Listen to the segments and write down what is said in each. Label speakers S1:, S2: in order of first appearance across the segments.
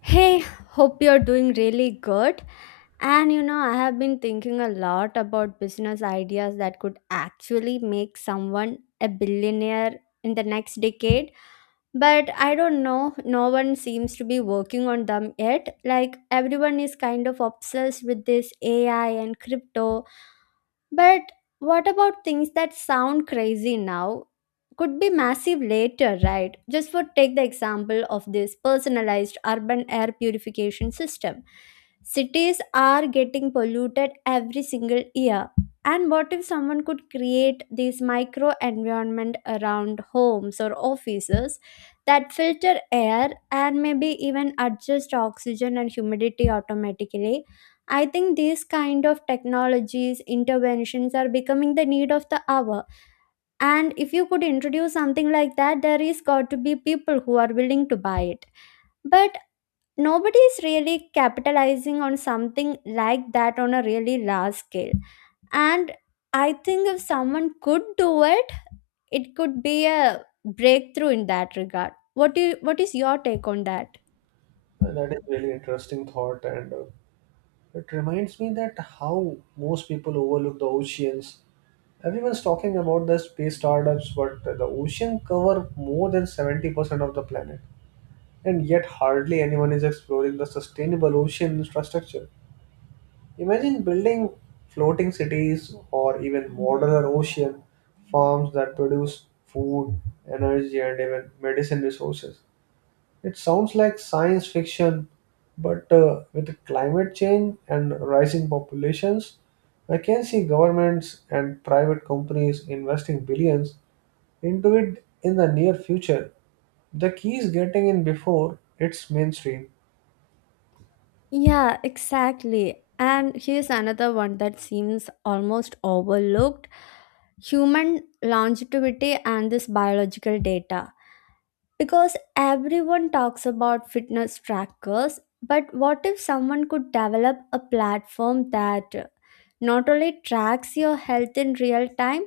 S1: Hey, hope you're doing really good. And you know, I have been thinking a lot about business ideas that could actually make someone a billionaire in the next decade. But I don't know, no one seems to be working on them yet. Like, everyone is kind of obsessed with this AI and crypto, but what about things that sound crazy now? Could be massive later, right? Just for take the example of this personalized urban air purification system. Cities are getting polluted every single year. And what if someone could create these micro environment around homes or offices that filter air and maybe even adjust oxygen and humidity automatically? I think these kind of technologies, interventions are becoming the need of the hour. And if you could introduce something like that, there is got to be people who are willing to buy it. But nobody is really capitalizing on something like that on a really large scale. And I think if someone could do it, it could be a breakthrough in that regard. What do you, what is your take on that?
S2: That is really interesting thought, and it reminds me that how most people overlook the oceans. Everyone's talking about the space startups, but the ocean cover more than 70% of the planet, and yet hardly anyone is exploring the sustainable ocean infrastructure. Imagine building floating cities or even modular ocean farms that produce food, energy, and even medicine resources. It sounds like science fiction, but with climate change and rising populations, I can see governments and private companies investing billions into it in the near future. The key is getting in before it's mainstream.
S1: Yeah, exactly. And here's another one that seems almost overlooked, human longevity and this biological data. Because everyone talks about fitness trackers, but what if someone could develop a platform that not only tracks your health in real time,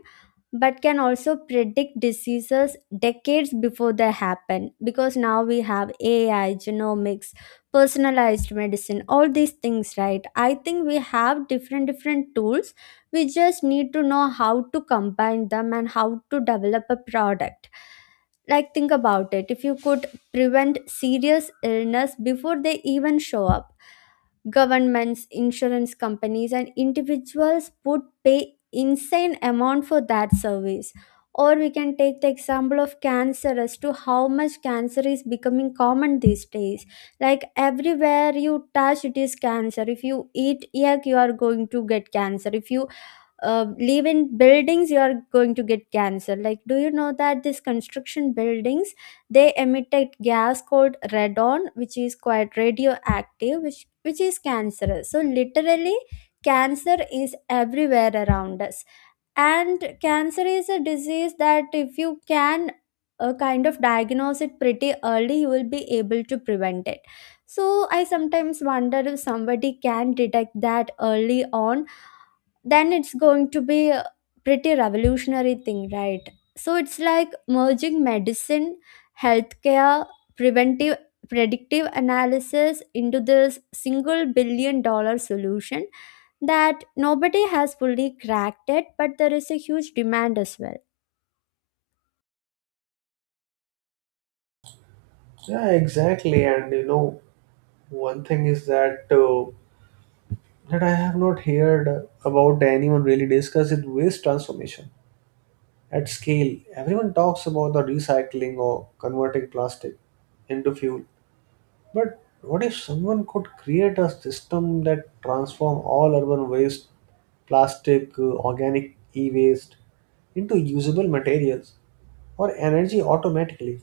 S1: but can also predict diseases decades before they happen, because now we have AI, genomics, personalized medicine, all these things, right? I think we have different tools. We just need to know how to combine them and how to develop a product. Like think about it. If you could prevent serious illness before they even show up, governments, insurance companies, and individuals would pay insane amount for that service. Or we can take the example of cancer as to how much cancer is becoming common these days. Like everywhere you touch, it is cancer. If you eat egg, you are going to get cancer. If you live in buildings, you are going to get cancer. Like, do you know that these construction buildings, they emitted gas called radon, which is quite radioactive, which is cancerous? So literally cancer is everywhere around us, and cancer is a disease that if you can kind of diagnose it pretty early, you will be able to prevent it. So I sometimes wonder if somebody can detect that early on, then it's going to be a pretty revolutionary thing, right? So it's like merging medicine, healthcare, preventive, predictive analysis into this single $1 billion solution that nobody has fully cracked it, but there is a huge demand as well.
S2: Yeah, exactly. And you know, one thing is that that I have not heard about anyone really discuss is waste transformation at scale. Everyone talks about the recycling or converting plastic into fuel, but what if someone could create a system that transform all urban waste, plastic, organic e-waste into usable materials or energy automatically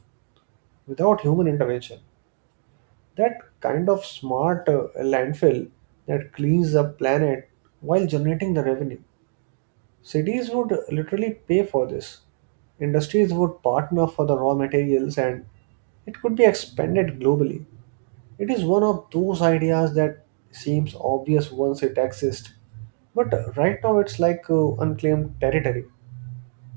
S2: without human intervention? That kind of smart landfill that cleans the planet while generating the revenue. Cities would literally pay for this. Industries would partner for the raw materials and it could be expanded globally. It is one of those ideas that seems obvious once it exists, but right now it's like unclaimed territory.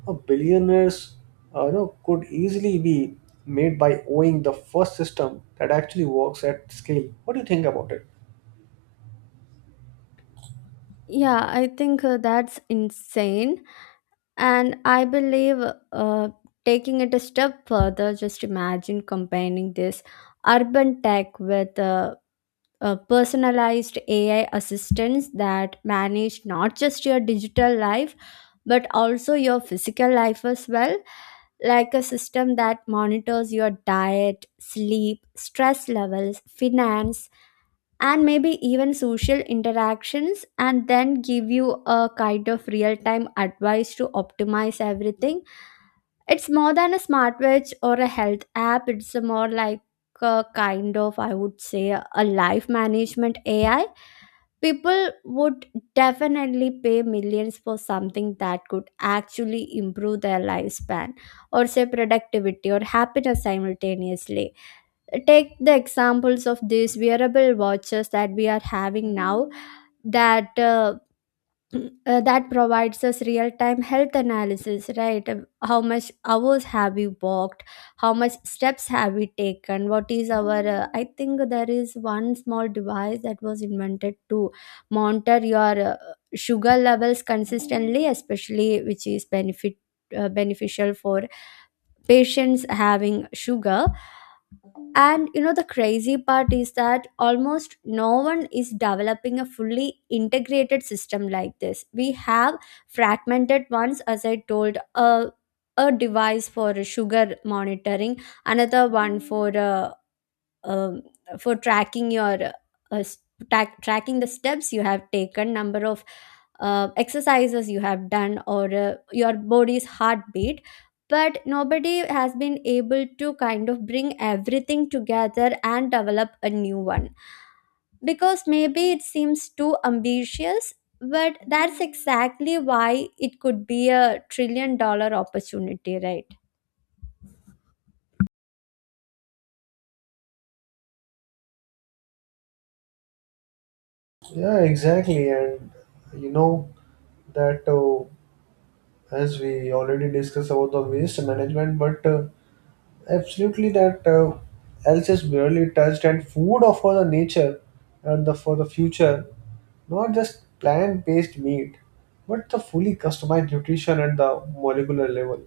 S2: A billionaires, you know, could easily be made by owning the first system that actually works at scale. What do you think about it?
S1: Yeah, I think that's insane. And I believe, uh, taking it a step further, just imagine combining this urban tech with personalized AI assistants that manage not just your digital life, but also your physical life as well, like a system that monitors your diet, sleep, stress levels, finance and maybe even social interactions and then give you a kind of real time advice to optimize everything. It's more than a smartwatch or a health app. It's a more like a kind of, I would say, a life management AI. People would definitely pay millions for something that could actually improve their lifespan or say productivity or happiness simultaneously. Take the examples of these wearable watches that we are having now that that provides us real time health analysis, right? How much hours have we walked, how much steps have we taken, what is our, I think there is one small device that was invented to monitor your sugar levels consistently, especially which is benefit beneficial for patients having sugar. And you know, the crazy part is that almost no one is developing a fully integrated system like this. We have fragmented ones, as I told, a device for sugar monitoring, another one um, for tracking your uh, tracking the steps you have taken, number of exercises you have done, or your body's heartbeat. But nobody has been able to kind of bring everything together and develop a new one, because maybe it seems too ambitious, but that's exactly why it could be a $1 trillion opportunity, right?
S2: Yeah, exactly, and you know that as we already discussed about the waste management, but absolutely, that else is barely touched, and food of for the nature and the for the future, not just plant-based meat, but the fully customized nutrition at the molecular level.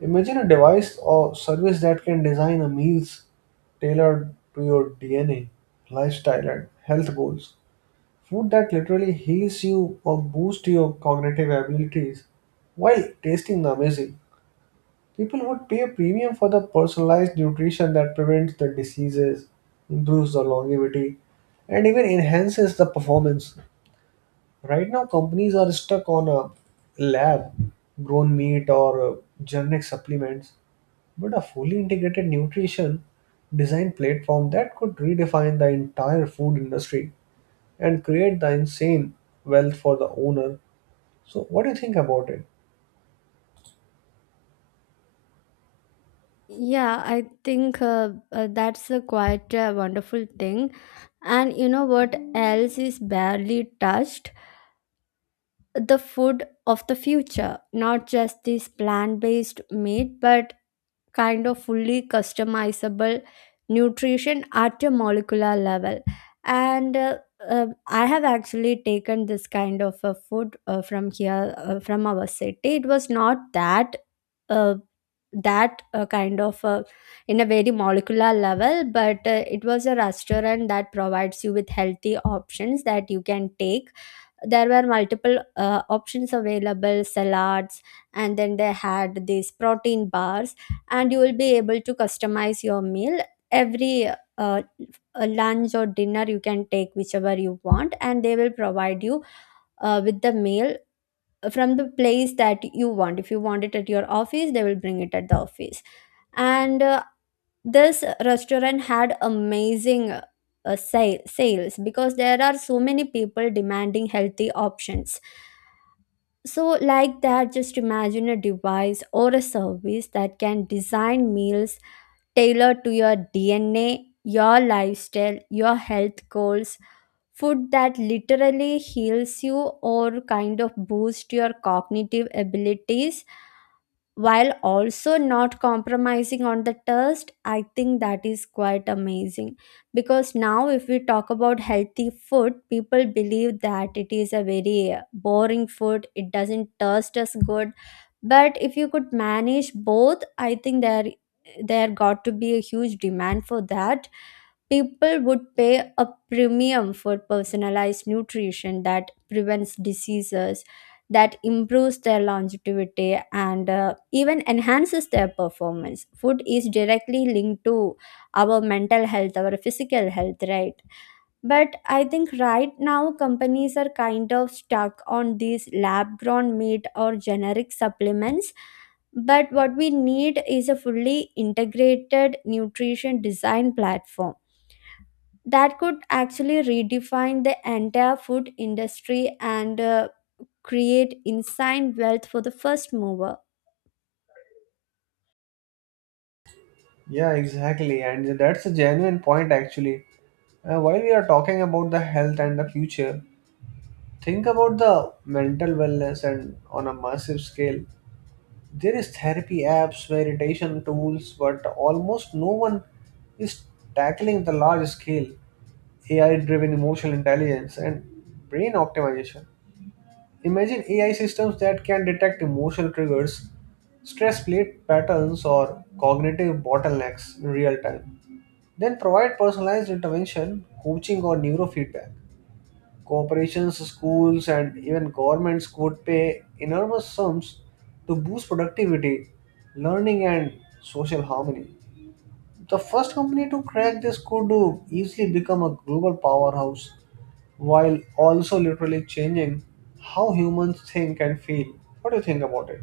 S2: Imagine a device or service that can design a meals tailored to your DNA, lifestyle, and health goals. Food that literally heals you or boosts your cognitive abilities while tasting amazing. People would pay a premium for the personalized nutrition that prevents the diseases, improves the longevity, and even enhances the performance. Right now, companies are stuck on a lab grown meat or generic supplements, but a fully integrated nutrition design platform that could redefine the entire food industry and create the insane wealth for the owner. So, what do you think about it?
S1: Yeah, I think that's a quite a wonderful thing. And you know what else is barely touched? The food of the future. Not just this plant based meat, but kind of fully customizable nutrition at a molecular level. And I have actually taken this kind of a food from here, from our city. It was not that uh, kind of in a very molecular level, but it was a restaurant that provides you with healthy options that you can take. There were multiple options available, salads, and then they had these protein bars, and you will be able to customize your meal. Every lunch or dinner you can take whichever you want, and they will provide you with the meal from the place that you want. If you want it at your office, they will bring it at the office. And this restaurant had amazing sales, because there are so many people demanding healthy options. So like that, just imagine a device or a service that can design meals tailored to your DNA, your lifestyle, your health goals. Food that literally heals you or kind of boosts your cognitive abilities while also not compromising on the taste. I think that is quite amazing, because now if we talk about healthy food, people believe that it is a very boring food, it doesn't taste as good. But if you could manage both, I think there got to be a huge demand for that. People would pay a premium for personalized nutrition that prevents diseases, that improves their longevity, and even enhances their performance. Food is directly linked to our mental health, our physical health, right? But I think right now companies are kind of stuck on these lab grown meat or generic supplements. But what we need is a fully integrated nutrition design platform that could actually redefine the entire food industry and create insane wealth for the first mover.
S2: Yeah, exactly. And that's a genuine point, actually. While we are talking about the health and the future, think about the mental wellness and on a massive scale. There is therapy apps, meditation tools, but almost no one is tackling the large scale AI-driven emotional intelligence and brain optimization. Imagine AI systems that can detect emotional triggers, stress plate patterns, or cognitive bottlenecks in real time then provide personalized intervention, coaching, or neurofeedback. Corporations, schools, and even governments could pay enormous sums to boost productivity, learning, and social harmony. The first company to crack this could do easily become a global powerhouse while also literally changing how humans think and feel. What do you think about it?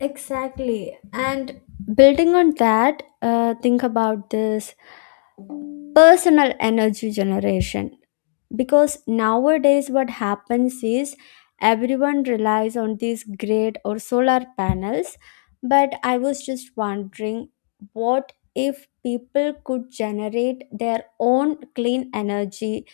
S1: Exactly. And building on that, think about this personal energy generation, because nowadays what happens is everyone relies on these grid or solar panels. But I was just wondering, what if people could generate their own clean energy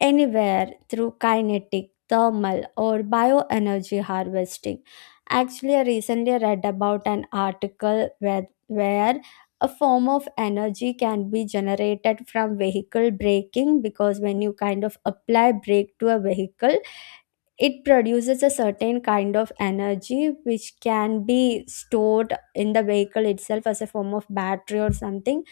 S1: anywhere through kinetic, thermal, or bioenergy harvesting? Actually, I recently read about an article where a form of energy can be generated from vehicle braking, because when you kind of apply brake to a vehicle, it produces a certain kind of energy which can be stored in the vehicle itself as a form of battery or something.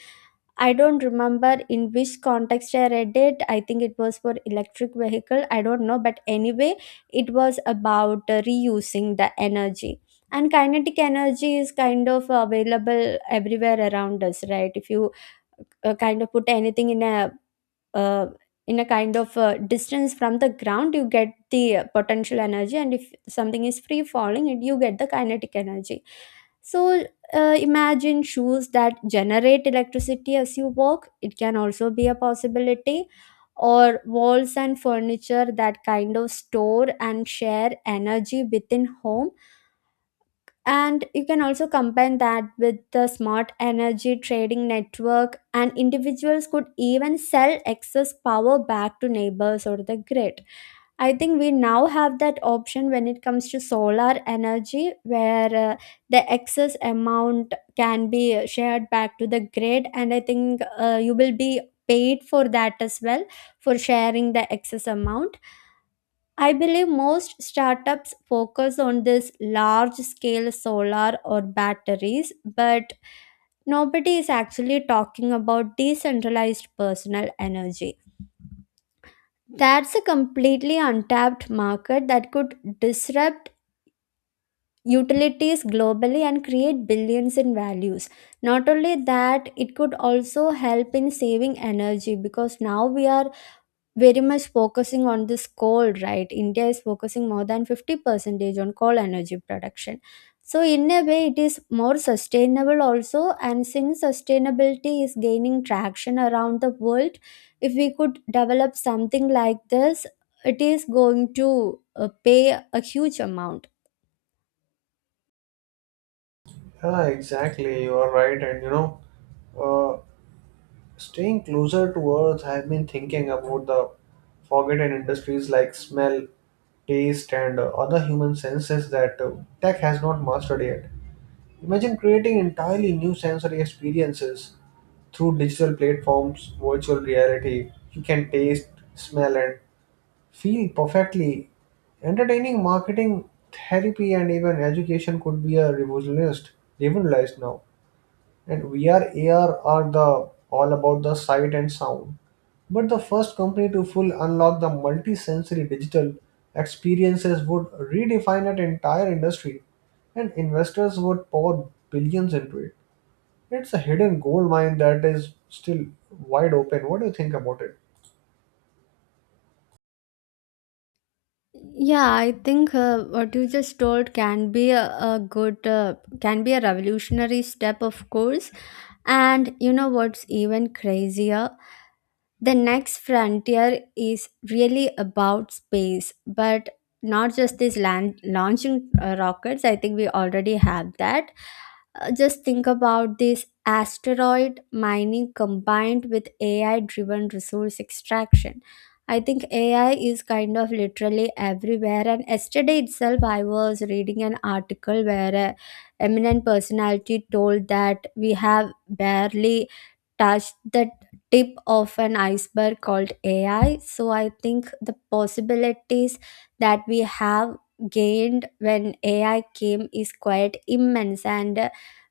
S1: I don't remember in which context I read it. I think it was for electric vehicle. I don't know, but anyway, it was about reusing the energy. And kinetic energy is kind of available everywhere around us, right? If you kind of put anything in uh, a kind of distance from the ground, you get the potential energy, and if something is free falling, it, you get the kinetic energy. So imagine shoes that generate electricity as you walk, it can also be a possibility. Or walls and furniture that kind of store and share energy within home, and you can also combine that with the smart energy trading network, and individuals could even sell excess power back to neighbors or the grid. I think we now have that option when it comes to solar energy, where the excess amount can be shared back to the grid, and I think you will be paid for that as well, for sharing the excess amount. I believe most startups focus on this large scale solar or batteries, but nobody is actually talking about decentralized personal energy. That's a completely untapped market that could disrupt utilities globally and create billions in values. Not only that, it could also help in saving energy, because now we are very much focusing on this coal, right? India is focusing more than 50 percentage on coal energy production. So in a way, it is more sustainable also, and since sustainability is gaining traction around the world, if we could develop something like this, it is going to pay a huge amount.
S2: Yeah, exactly. You are right, and you know, uh, staying closer to earth, I've been thinking about the forgotten industries like smell, taste, and other human senses that tech has not mastered yet. Imagine creating entirely new sensory experiences through digital platforms, virtual reality. You can taste, smell, and feel perfectly. Entertaining marketing, therapy, and even education could be a revolutionized now. And VR AR are the all about the sight and sound, but the first company to full unlock the multi-sensory digital experiences would redefine an entire industry, and investors would pour billions into it. It's a hidden gold mine that is still wide open. What do you think about it?
S1: Yeah, I think what you just told can be a good, can be a revolutionary step, of course. And you know what's even crazier? The next frontier is really about space, but not just this land launching rockets. I think we already have that. Just think about this asteroid mining combined with AI driven resource extraction. I think AI is kind of literally everywhere. And yesterday itself, I was reading an article where a eminent personality told that we have barely touched the tip of an iceberg called AI. So I think the possibilities that we have gained when AI came is quite immense, and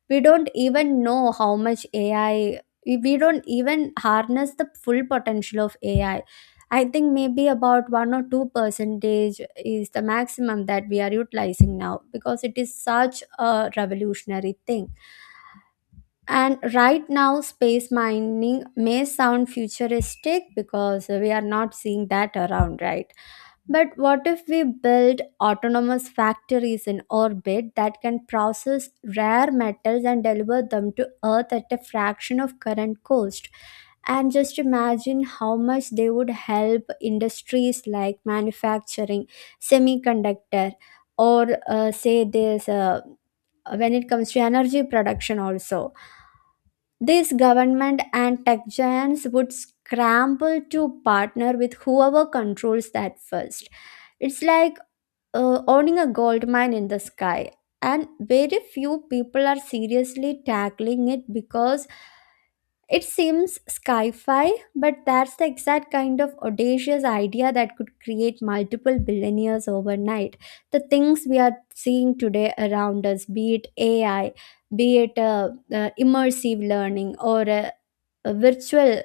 S1: we don't even know how much AI. We don't even harness the full potential of AI. I think maybe about one or two percentage is the maximum that we are utilizing now, because it is such a revolutionary thing. And right now, space mining may sound futuristic because we are not seeing that around, right? But what if we build autonomous factories in orbit that can process rare metals and deliver them to Earth at a fraction of current cost? And just imagine how much they would help industries like manufacturing, semiconductor, or say this when it comes to energy production also. These government and tech giants would scramble to partner with whoever controls that first. It's like owning a gold mine in the sky. And very few people are seriously tackling it because it seems sci fi, but that's the exact kind of audacious idea that could create multiple billionaires overnight. The things we are seeing today around us, be it AI, be it immersive learning, or a virtual,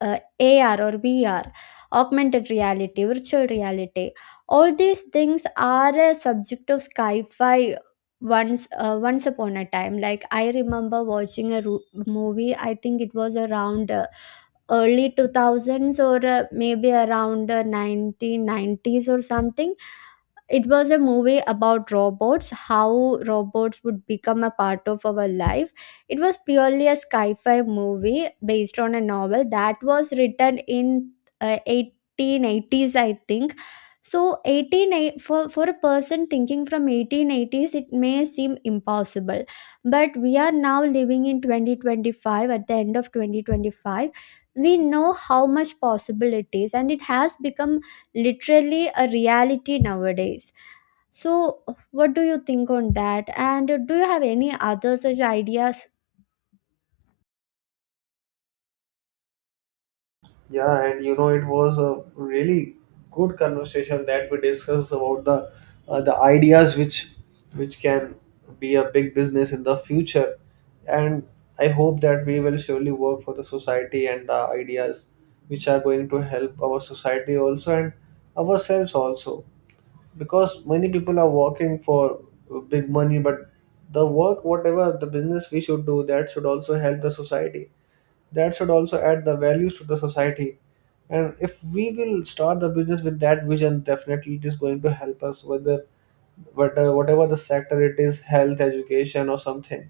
S1: AR or VR, augmented reality, virtual reality, all these things are a subject of sci fi once upon a time. Like, I remember watching a movie, I think it was around early 2000s or maybe around 1990s or something. It was a movie about robots, how robots would become a part of our life. It was purely a sci-fi movie based on a novel that was written in 1880s, I think. so 18 eight- for a person thinking from 1880s, it may seem impossible, but we are now living in 2025, at the end of 2025. We know how much possible it is and it has become literally a reality nowadays. So, what do you think on that? And do you have any other such ideas?
S2: Yeah, and you know, it was a really good conversation that we discussed about the the ideas which can be a big business in the future. And I hope that we will surely work for the society and the ideas which are going to help our society also and ourselves also. Because many people are working for big money, but the work, whatever the business we should do, that should also help the society, that should also add the values to the society, and if we will start the business with that vision definitely it is going to help us, whether whatever the sector it is health education or something,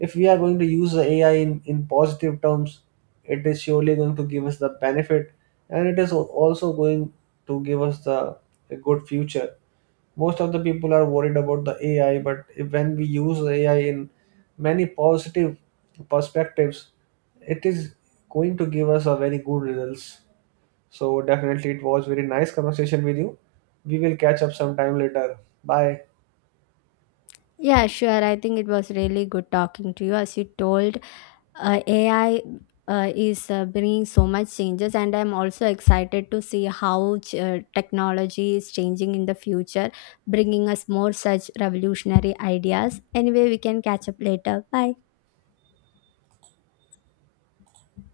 S2: if we are going to use the ai in positive terms it is surely going to give us the benefit, and it is also going to give us the a good future. Most of the people are worried about the ai, but when we use ai in many positive perspectives it is going to give us a very good results. So definitely it was very nice conversation with you. We will catch up sometime later. Bye.
S1: Yeah, sure. I think it was really good talking to you. As you told, AI is bringing so much changes, and I'm also excited to see how technology is changing in the future, bringing us more such revolutionary ideas. Anyway, we can catch up later. Bye.